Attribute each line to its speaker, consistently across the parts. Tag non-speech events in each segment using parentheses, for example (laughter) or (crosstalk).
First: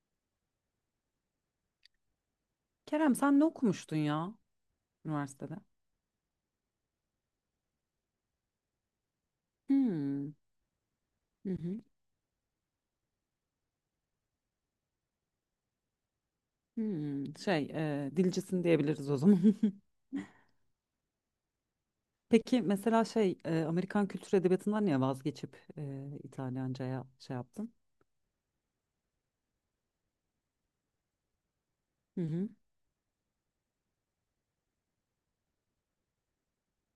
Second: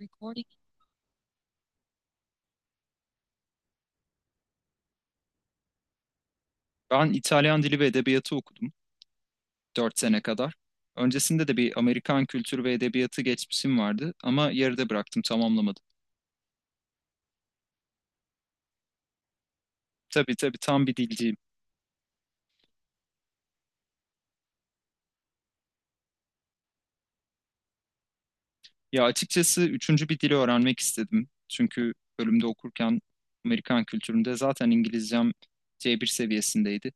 Speaker 1: Recording.
Speaker 2: Kerem sen ne okumuştun ya üniversitede?
Speaker 1: Ben İtalyan dili ve edebiyatı okudum 4 sene
Speaker 2: Hmm.
Speaker 1: kadar. Öncesinde
Speaker 2: Hı
Speaker 1: de bir
Speaker 2: hı.
Speaker 1: Amerikan kültürü ve edebiyatı geçmişim vardı ama yarıda bıraktım, tamamlamadım.
Speaker 2: Hmm. Dilcisin diyebiliriz o zaman. (laughs)
Speaker 1: Tabii tabii tam bir dilciyim.
Speaker 2: Peki mesela Amerikan kültür edebiyatından niye vazgeçip İtalyanca'ya şey yaptın?
Speaker 1: Ya açıkçası üçüncü bir dili öğrenmek istedim. Çünkü
Speaker 2: Hı
Speaker 1: bölümde
Speaker 2: hı.
Speaker 1: okurken Amerikan kültüründe zaten İngilizcem C1 seviyesindeydi.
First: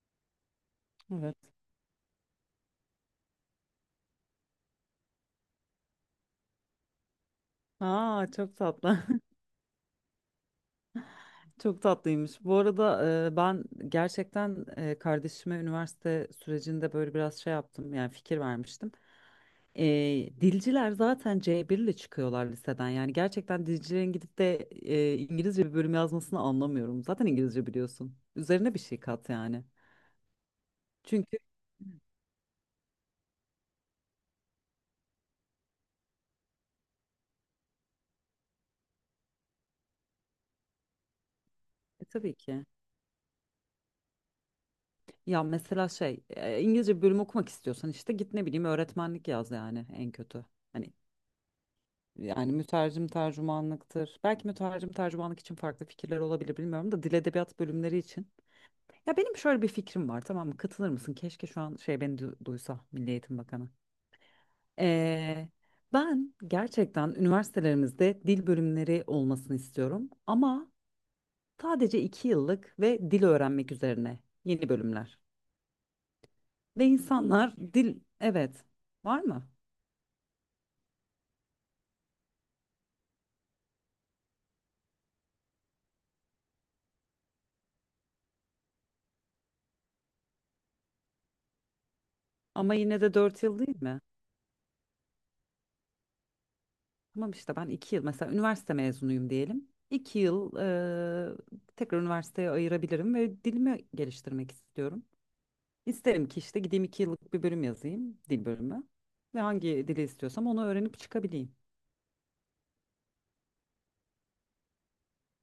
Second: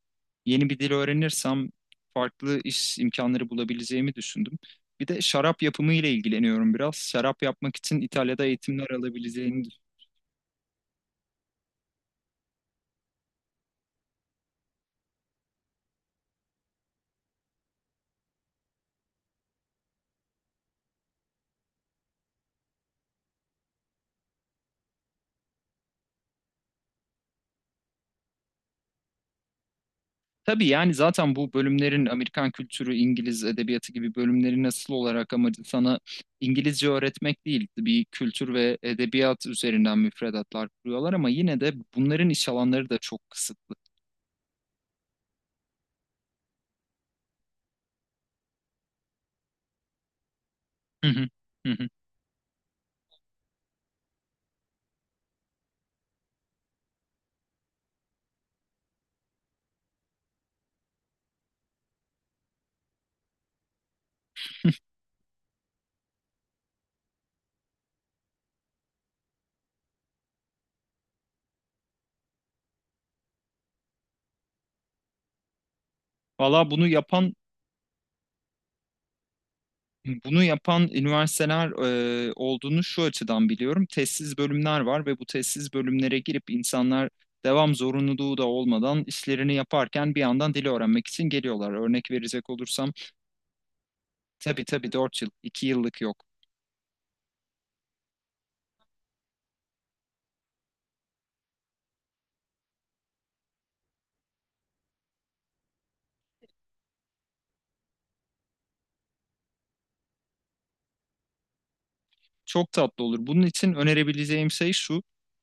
Speaker 1: Yeni bir dil
Speaker 2: Evet.
Speaker 1: öğrenirsem farklı iş imkanları bulabileceğimi düşündüm. Bir de şarap yapımı ile ilgileniyorum biraz. Şarap yapmak için
Speaker 2: Aa
Speaker 1: İtalya'da
Speaker 2: çok
Speaker 1: eğitimler
Speaker 2: tatlı. (laughs)
Speaker 1: alabileceğini.
Speaker 2: Çok tatlıymış. Bu arada ben gerçekten kardeşime üniversite sürecinde böyle biraz şey yaptım. Yani fikir vermiştim. Dilciler zaten C1 ile çıkıyorlar liseden. Yani gerçekten dilcilerin gidip de İngilizce bir bölüm yazmasını anlamıyorum. Zaten İngilizce biliyorsun. Üzerine bir şey kat yani.
Speaker 1: Tabii yani zaten
Speaker 2: Çünkü
Speaker 1: bu bölümlerin Amerikan kültürü, İngiliz edebiyatı gibi bölümlerin asıl olarak amacı sana İngilizce öğretmek değil, bir kültür ve edebiyat üzerinden müfredatlar kuruyorlar ama yine de bunların
Speaker 2: Tabii
Speaker 1: iş
Speaker 2: ki.
Speaker 1: alanları da çok kısıtlı.
Speaker 2: Ya mesela İngilizce bir bölüm okumak istiyorsan işte git ne bileyim öğretmenlik yaz yani en kötü. Hani
Speaker 1: Hı hı, hı hı.
Speaker 2: yani mütercim tercümanlıktır. Belki mütercim tercümanlık için farklı fikirler olabilir bilmiyorum da dil edebiyat bölümleri için. Ya benim şöyle bir fikrim var, tamam mı? Katılır mısın? Keşke şu an şey beni duysa Milli Eğitim Bakanı. Ee, Ben gerçekten üniversitelerimizde dil bölümleri olmasını istiyorum. Ama sadece iki yıllık ve dil öğrenmek üzerine yeni bölümler.
Speaker 1: Valla bunu
Speaker 2: Ve
Speaker 1: yapan
Speaker 2: insanlar dil, evet, var mı?
Speaker 1: bunu yapan üniversiteler olduğunu şu açıdan biliyorum. Tezsiz bölümler var ve bu tezsiz bölümlere girip insanlar devam zorunluluğu da olmadan işlerini yaparken bir yandan dili öğrenmek için geliyorlar. Örnek verecek
Speaker 2: Ama
Speaker 1: olursam.
Speaker 2: yine de dört yıl değil mi?
Speaker 1: Tabii tabii 4 yıl. İki yıllık yok.
Speaker 2: Tamam, işte ben iki yıl mesela üniversite mezunuyum diyelim. İki yıl eee, tekrar üniversiteye ayırabilirim ve dilimi geliştirmek istiyorum. İsterim ki işte gideyim iki yıllık bir bölüm yazayım, dil bölümü. Ve hangi dili istiyorsam onu öğrenip çıkabileyim.
Speaker 1: Çok tatlı olur. Bunun için önerebileceğim şey şu.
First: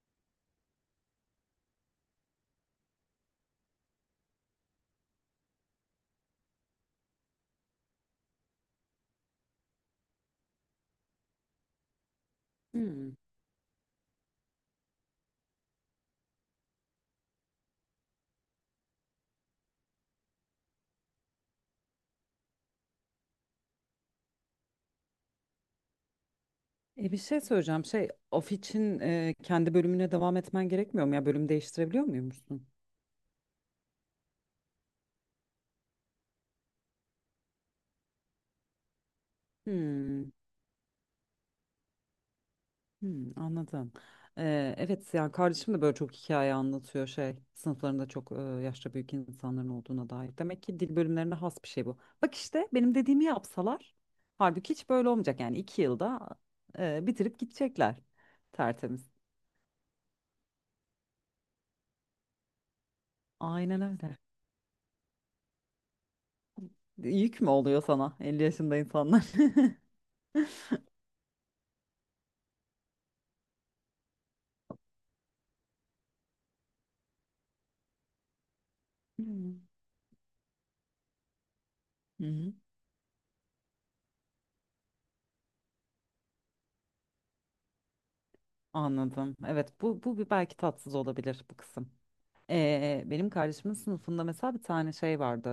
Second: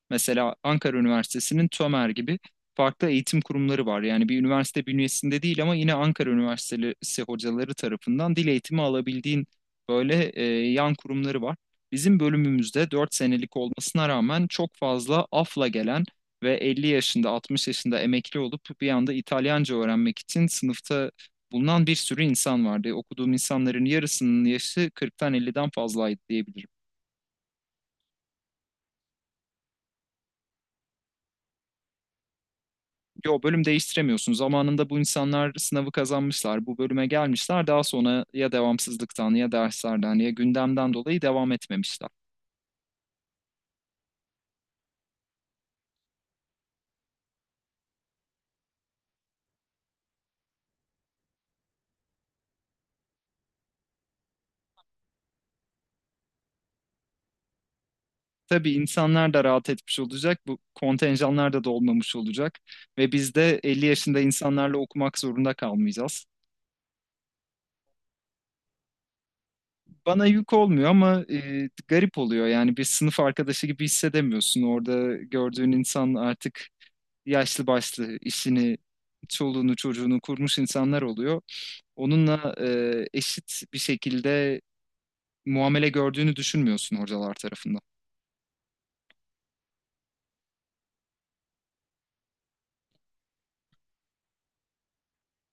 Speaker 1: Mesela Ankara Üniversitesi'nin TÖMER gibi farklı eğitim kurumları var. Yani bir üniversite bünyesinde değil ama yine Ankara Üniversitesi hocaları tarafından dil eğitimi alabildiğin böyle yan kurumları var. Bizim bölümümüzde 4
Speaker 2: Hmm.
Speaker 1: senelik olmasına rağmen çok fazla afla gelen ve 50 yaşında 60 yaşında emekli olup bir anda İtalyanca öğrenmek için sınıfta bulunan bir sürü insan vardı. Okuduğum insanların yarısının yaşı 40'tan 50'den fazlaydı diyebilirim.
Speaker 2: E, bir şey söyleyeceğim. Şey, of için kendi bölümüne devam etmen gerekmiyor mu? Ya bölüm değiştirebiliyor muymuşsun?
Speaker 1: Yo bölüm değiştiremiyorsun. Zamanında bu insanlar sınavı kazanmışlar. Bu bölüme gelmişler. Daha sonra ya devamsızlıktan ya derslerden ya
Speaker 2: Hmm.
Speaker 1: gündemden dolayı devam etmemişler.
Speaker 2: Hmm, anladım. E, evet yani kardeşim de böyle çok hikaye anlatıyor şey. Sınıflarında çok yaşça büyük insanların olduğuna dair. Demek ki dil bölümlerine has bir şey bu. Bak işte benim dediğimi yapsalar. Halbuki hiç böyle olmayacak. Yani iki yılda bitirip gidecekler.
Speaker 1: Tabii
Speaker 2: Tertemiz.
Speaker 1: insanlar da rahat etmiş olacak. Bu kontenjanlar da dolmamış olacak. Ve biz de
Speaker 2: Aynen
Speaker 1: 50
Speaker 2: öyle.
Speaker 1: yaşında insanlarla okumak zorunda kalmayacağız.
Speaker 2: Yük mü oluyor sana 50 yaşında insanlar? (laughs)
Speaker 1: Bana yük olmuyor ama garip oluyor. Yani bir sınıf arkadaşı gibi hissedemiyorsun. Orada gördüğün insan artık yaşlı başlı işini,
Speaker 2: Hmm.
Speaker 1: çoluğunu, çocuğunu kurmuş insanlar oluyor.
Speaker 2: Hı hı.
Speaker 1: Onunla eşit bir şekilde muamele gördüğünü düşünmüyorsun hocalar tarafından.
Speaker 2: Anladım. Evet bu, bu bir belki tatsız olabilir bu kısım. Benim kardeşimin sınıfında mesela bir tane şey vardı.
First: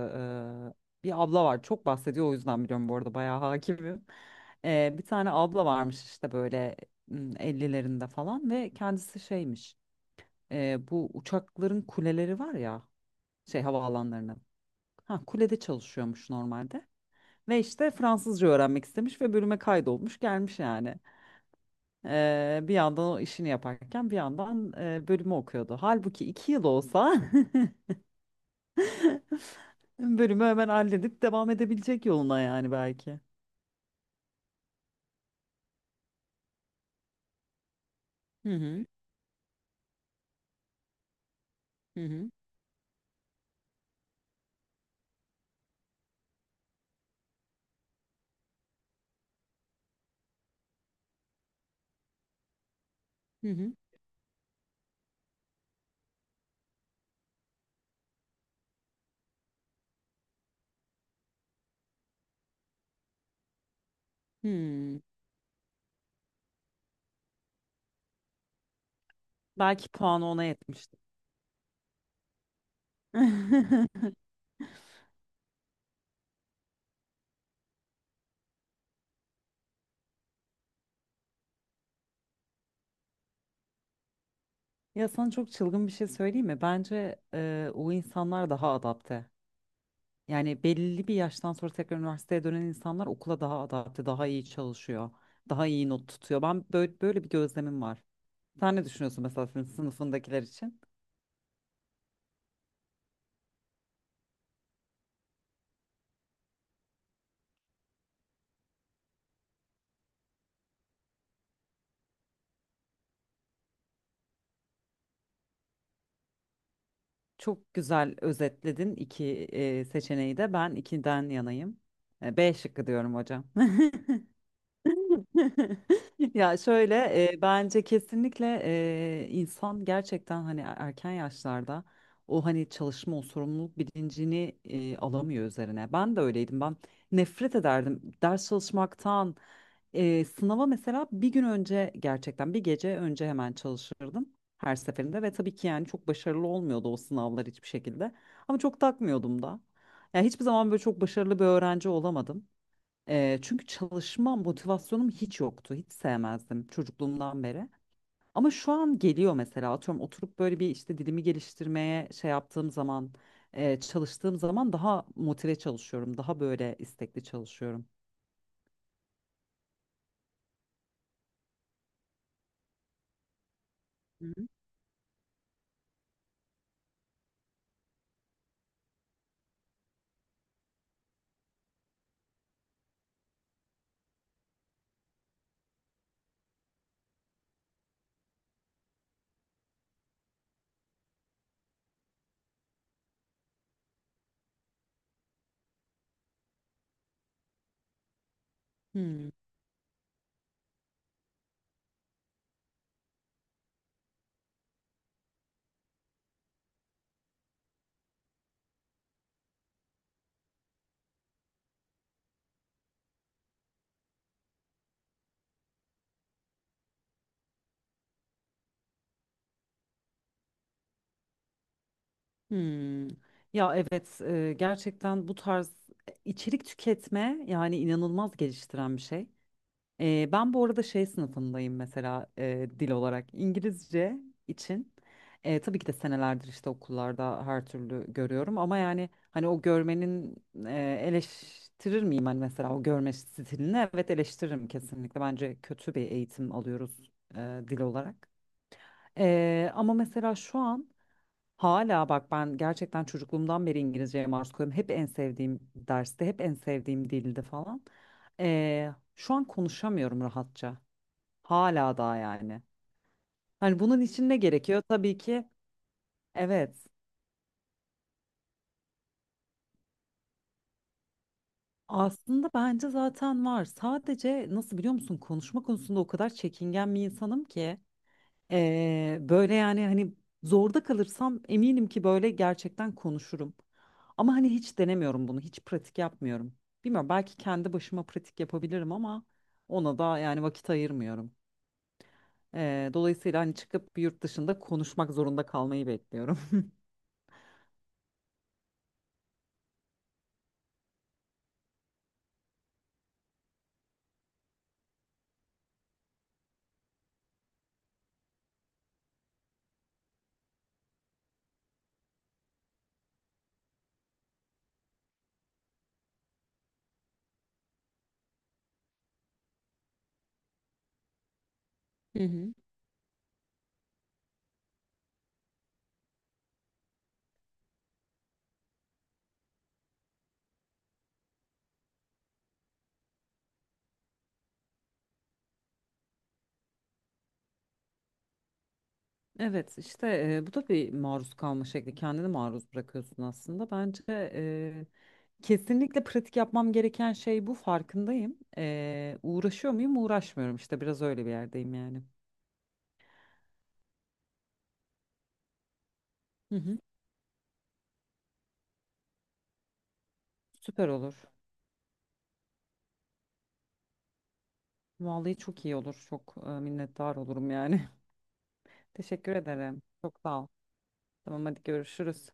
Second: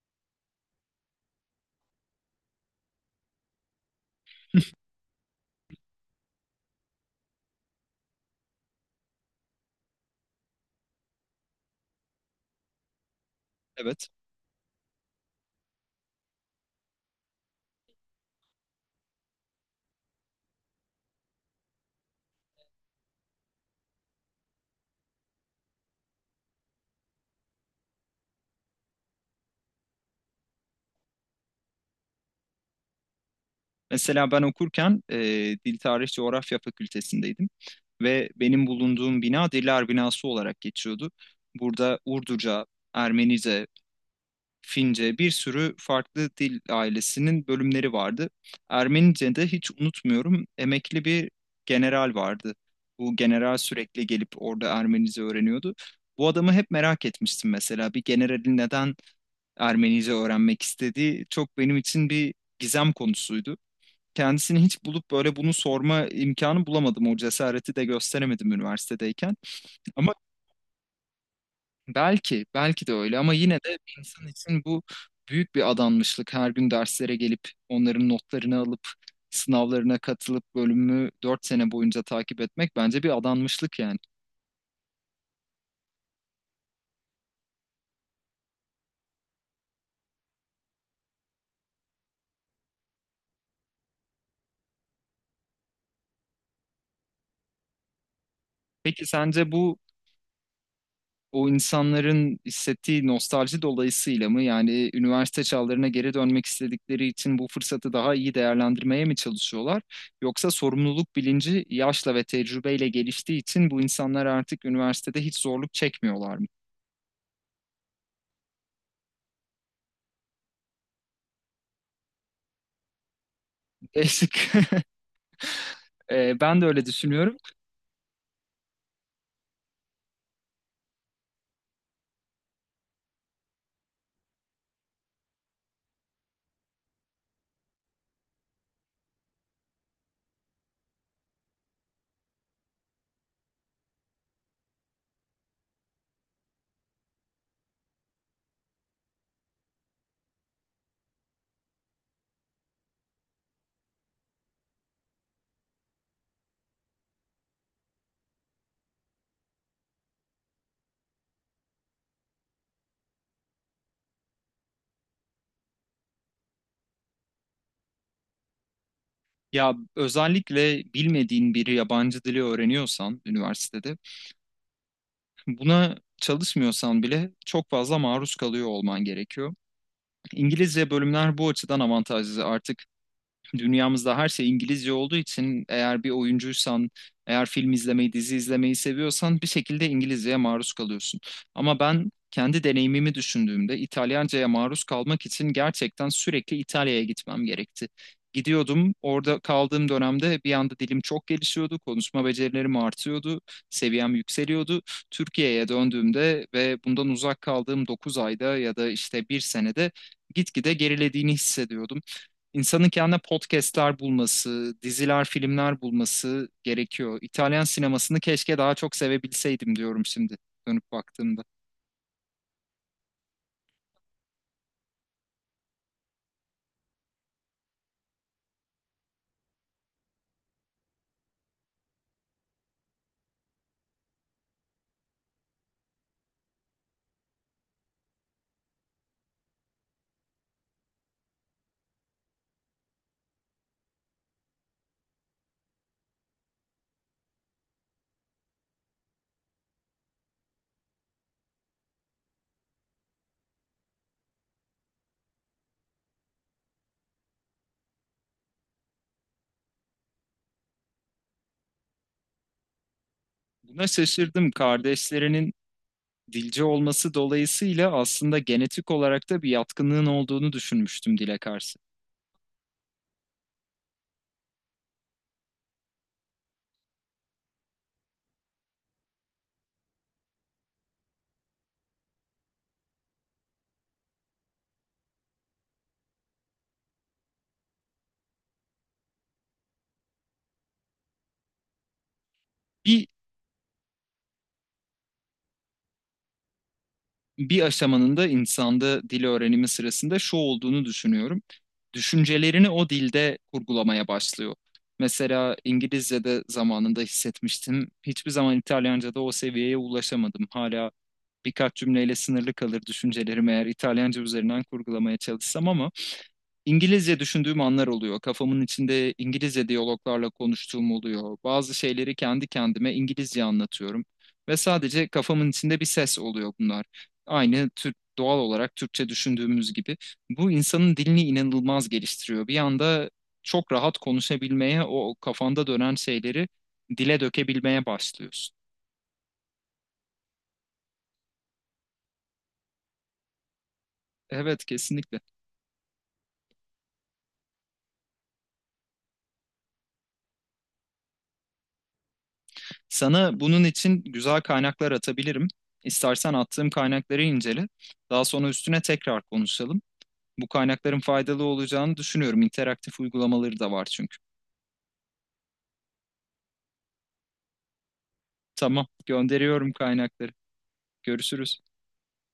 Speaker 2: Bir abla var. Çok bahsediyor o yüzden biliyorum, bu arada bayağı hakimim. Bir tane abla varmış işte böyle, hmm, 50'lerinde falan ve kendisi şeymiş. Bu uçakların kuleleri var ya, şey,
Speaker 1: Evet.
Speaker 2: havaalanlarının. Ha, kulede çalışıyormuş normalde. Ve işte Fransızca öğrenmek istemiş ve bölüme kaydolmuş, gelmiş yani. Bir yandan o işini yaparken bir yandan bölümü okuyordu. Halbuki iki yıl olsa (laughs) bölümü hemen halledip devam edebilecek yoluna yani belki.
Speaker 1: Mesela ben okurken Dil Tarih Coğrafya Fakültesindeydim ve
Speaker 2: Hı
Speaker 1: benim
Speaker 2: hı
Speaker 1: bulunduğum bina Diller Binası olarak geçiyordu. Burada
Speaker 2: hı hı
Speaker 1: Urduca, Ermenice, Fince, bir sürü farklı dil ailesinin bölümleri vardı. Ermenice'de hiç unutmuyorum emekli bir general vardı. Bu
Speaker 2: hı
Speaker 1: general
Speaker 2: hı.
Speaker 1: sürekli gelip orada Ermenice öğreniyordu. Bu adamı hep merak etmiştim mesela. Bir generalin neden Ermenice öğrenmek istediği çok benim için bir gizem konusuydu. Kendisini hiç
Speaker 2: Hmm.
Speaker 1: bulup böyle bunu sorma imkanı bulamadım. O cesareti de gösteremedim üniversitedeyken.
Speaker 2: Belki
Speaker 1: Ama
Speaker 2: puanı ona yetmişti.
Speaker 1: belki, belki de öyle ama yine de bir
Speaker 2: (laughs)
Speaker 1: insan için bu büyük bir adanmışlık. Her gün derslere gelip onların notlarını alıp sınavlarına katılıp bölümü 4 sene boyunca takip etmek bence bir adanmışlık yani.
Speaker 2: Ya sana çok çılgın bir şey söyleyeyim mi? Bence o insanlar daha adapte. Yani belli bir yaştan sonra tekrar üniversiteye dönen insanlar okula daha adapte, daha iyi çalışıyor, daha iyi not tutuyor. Ben böyle, böyle bir gözlemim var. Sen ne
Speaker 1: Peki
Speaker 2: düşünüyorsun mesela
Speaker 1: sence
Speaker 2: senin
Speaker 1: bu
Speaker 2: sınıfındakiler için?
Speaker 1: o insanların hissettiği nostalji dolayısıyla mı, yani üniversite çağlarına geri dönmek istedikleri için bu fırsatı daha iyi değerlendirmeye mi çalışıyorlar? Yoksa sorumluluk bilinci yaşla ve tecrübeyle geliştiği için bu insanlar artık üniversitede hiç zorluk çekmiyorlar mı?
Speaker 2: Çok güzel özetledin iki seçeneği de. Ben ikiden yanayım. E, B şıkkı diyorum hocam. (laughs)
Speaker 1: Değişik. (laughs)
Speaker 2: (laughs) Ya
Speaker 1: Ben de öyle
Speaker 2: şöyle,
Speaker 1: düşünüyorum.
Speaker 2: bence kesinlikle insan gerçekten hani erken yaşlarda o hani çalışma, o sorumluluk bilincini alamıyor üzerine. Ben de öyleydim. Ben nefret ederdim ders çalışmaktan. Sınava mesela bir gün önce, gerçekten bir gece önce hemen çalışırdım her seferinde ve tabii ki yani çok başarılı olmuyordu o sınavlar hiçbir şekilde. Ama çok takmıyordum da. Yani hiçbir zaman böyle çok başarılı bir öğrenci olamadım. Çünkü çalışma motivasyonum hiç yoktu. Hiç sevmezdim çocukluğumdan beri. Ama şu an geliyor mesela, atıyorum, oturup böyle bir işte dilimi geliştirmeye şey yaptığım zaman, çalıştığım zaman daha motive çalışıyorum. Daha böyle istekli çalışıyorum.
Speaker 1: Ya özellikle bilmediğin bir yabancı dili öğreniyorsan üniversitede
Speaker 2: Hı hı.
Speaker 1: buna çalışmıyorsan bile çok fazla maruz kalıyor olman gerekiyor. İngilizce bölümler bu açıdan avantajlı. Artık dünyamızda her şey İngilizce olduğu için eğer bir oyuncuysan, eğer film izlemeyi, dizi izlemeyi seviyorsan bir şekilde İngilizceye maruz kalıyorsun. Ama ben kendi deneyimimi düşündüğümde İtalyanca'ya maruz kalmak için gerçekten sürekli İtalya'ya gitmem gerekti. Gidiyordum,
Speaker 2: Hmm.
Speaker 1: orada kaldığım dönemde bir anda dilim çok gelişiyordu, konuşma becerilerim artıyordu, seviyem yükseliyordu. Türkiye'ye döndüğümde ve bundan uzak kaldığım 9 ayda ya da işte bir senede gitgide gerilediğini hissediyordum. İnsanın kendine podcastler bulması, diziler, filmler bulması gerekiyor. İtalyan sinemasını keşke daha çok sevebilseydim diyorum şimdi dönüp baktığımda.
Speaker 2: Hmm. Ya evet, gerçekten bu tarz içerik tüketme yani inanılmaz geliştiren bir şey. Ben bu arada şey sınıfındayım mesela, dil olarak İngilizce için. Tabii ki de senelerdir işte okullarda her türlü görüyorum ama yani hani o görmenin, eleştirir miyim hani mesela o görme stilini? Evet eleştiririm kesinlikle. Bence kötü bir eğitim alıyoruz, dil olarak. Ama mesela şu an hala, bak, ben gerçekten çocukluğumdan beri İngilizceye maruz kalıyorum. Hep en sevdiğim derste, hep en sevdiğim dildi falan. E, Şu an konuşamıyorum rahatça. Hala daha yani. Hani
Speaker 1: Buna
Speaker 2: bunun için ne
Speaker 1: şaşırdım.
Speaker 2: gerekiyor? Tabii ki
Speaker 1: Kardeşlerinin dilci
Speaker 2: evet.
Speaker 1: olması dolayısıyla aslında genetik olarak da bir yatkınlığın olduğunu düşünmüştüm dile karşı.
Speaker 2: Aslında bence zaten var. Sadece nasıl, biliyor musun? Konuşma konusunda o kadar çekingen bir insanım ki. Böyle yani hani zorda kalırsam eminim ki böyle gerçekten konuşurum. Ama hani hiç denemiyorum bunu. Hiç pratik yapmıyorum. Bilmiyorum, belki kendi başıma pratik yapabilirim ama ona da yani vakit ayırmıyorum.
Speaker 1: Bir
Speaker 2: Dolayısıyla hani çıkıp bir yurt dışında konuşmak zorunda kalmayı bekliyorum.
Speaker 1: bir aşamanın da insanda dil öğrenimi sırasında şu olduğunu düşünüyorum. Düşüncelerini o dilde kurgulamaya başlıyor. Mesela İngilizce'de zamanında hissetmiştim. Hiçbir zaman İtalyanca'da o seviyeye ulaşamadım. Hala birkaç cümleyle sınırlı kalır düşüncelerimi eğer İtalyanca üzerinden kurgulamaya çalışsam, ama İngilizce düşündüğüm anlar oluyor. Kafamın içinde İngilizce diyaloglarla konuştuğum oluyor. Bazı şeyleri
Speaker 2: (laughs) Hı
Speaker 1: kendi
Speaker 2: hı.
Speaker 1: kendime İngilizce anlatıyorum ve sadece kafamın içinde bir ses oluyor bunlar. Aynı Türk doğal olarak Türkçe düşündüğümüz gibi. Bu insanın dilini inanılmaz geliştiriyor. Bir anda çok rahat konuşabilmeye, o kafanda dönen şeyleri dile dökebilmeye başlıyorsun.
Speaker 2: Evet işte, bu da bir maruz kalma şekli. Kendini maruz bırakıyorsun aslında. Bence
Speaker 1: Evet, kesinlikle.
Speaker 2: kesinlikle pratik yapmam gereken şey bu, farkındayım. E, uğraşıyor muyum? Uğraşmıyorum işte, biraz öyle bir yerdeyim yani.
Speaker 1: Sana bunun için güzel kaynaklar atabilirim. İstersen
Speaker 2: Hı
Speaker 1: attığım
Speaker 2: hı.
Speaker 1: kaynakları incele. Daha sonra üstüne tekrar konuşalım. Bu
Speaker 2: Süper
Speaker 1: kaynakların
Speaker 2: olur.
Speaker 1: faydalı olacağını düşünüyorum. İnteraktif uygulamaları da var çünkü.
Speaker 2: Vallahi çok iyi olur. Çok minnettar olurum yani.
Speaker 1: Tamam,
Speaker 2: (laughs) Teşekkür
Speaker 1: gönderiyorum
Speaker 2: ederim. Çok
Speaker 1: kaynakları.
Speaker 2: sağ ol. Tamam, hadi
Speaker 1: Görüşürüz.
Speaker 2: görüşürüz.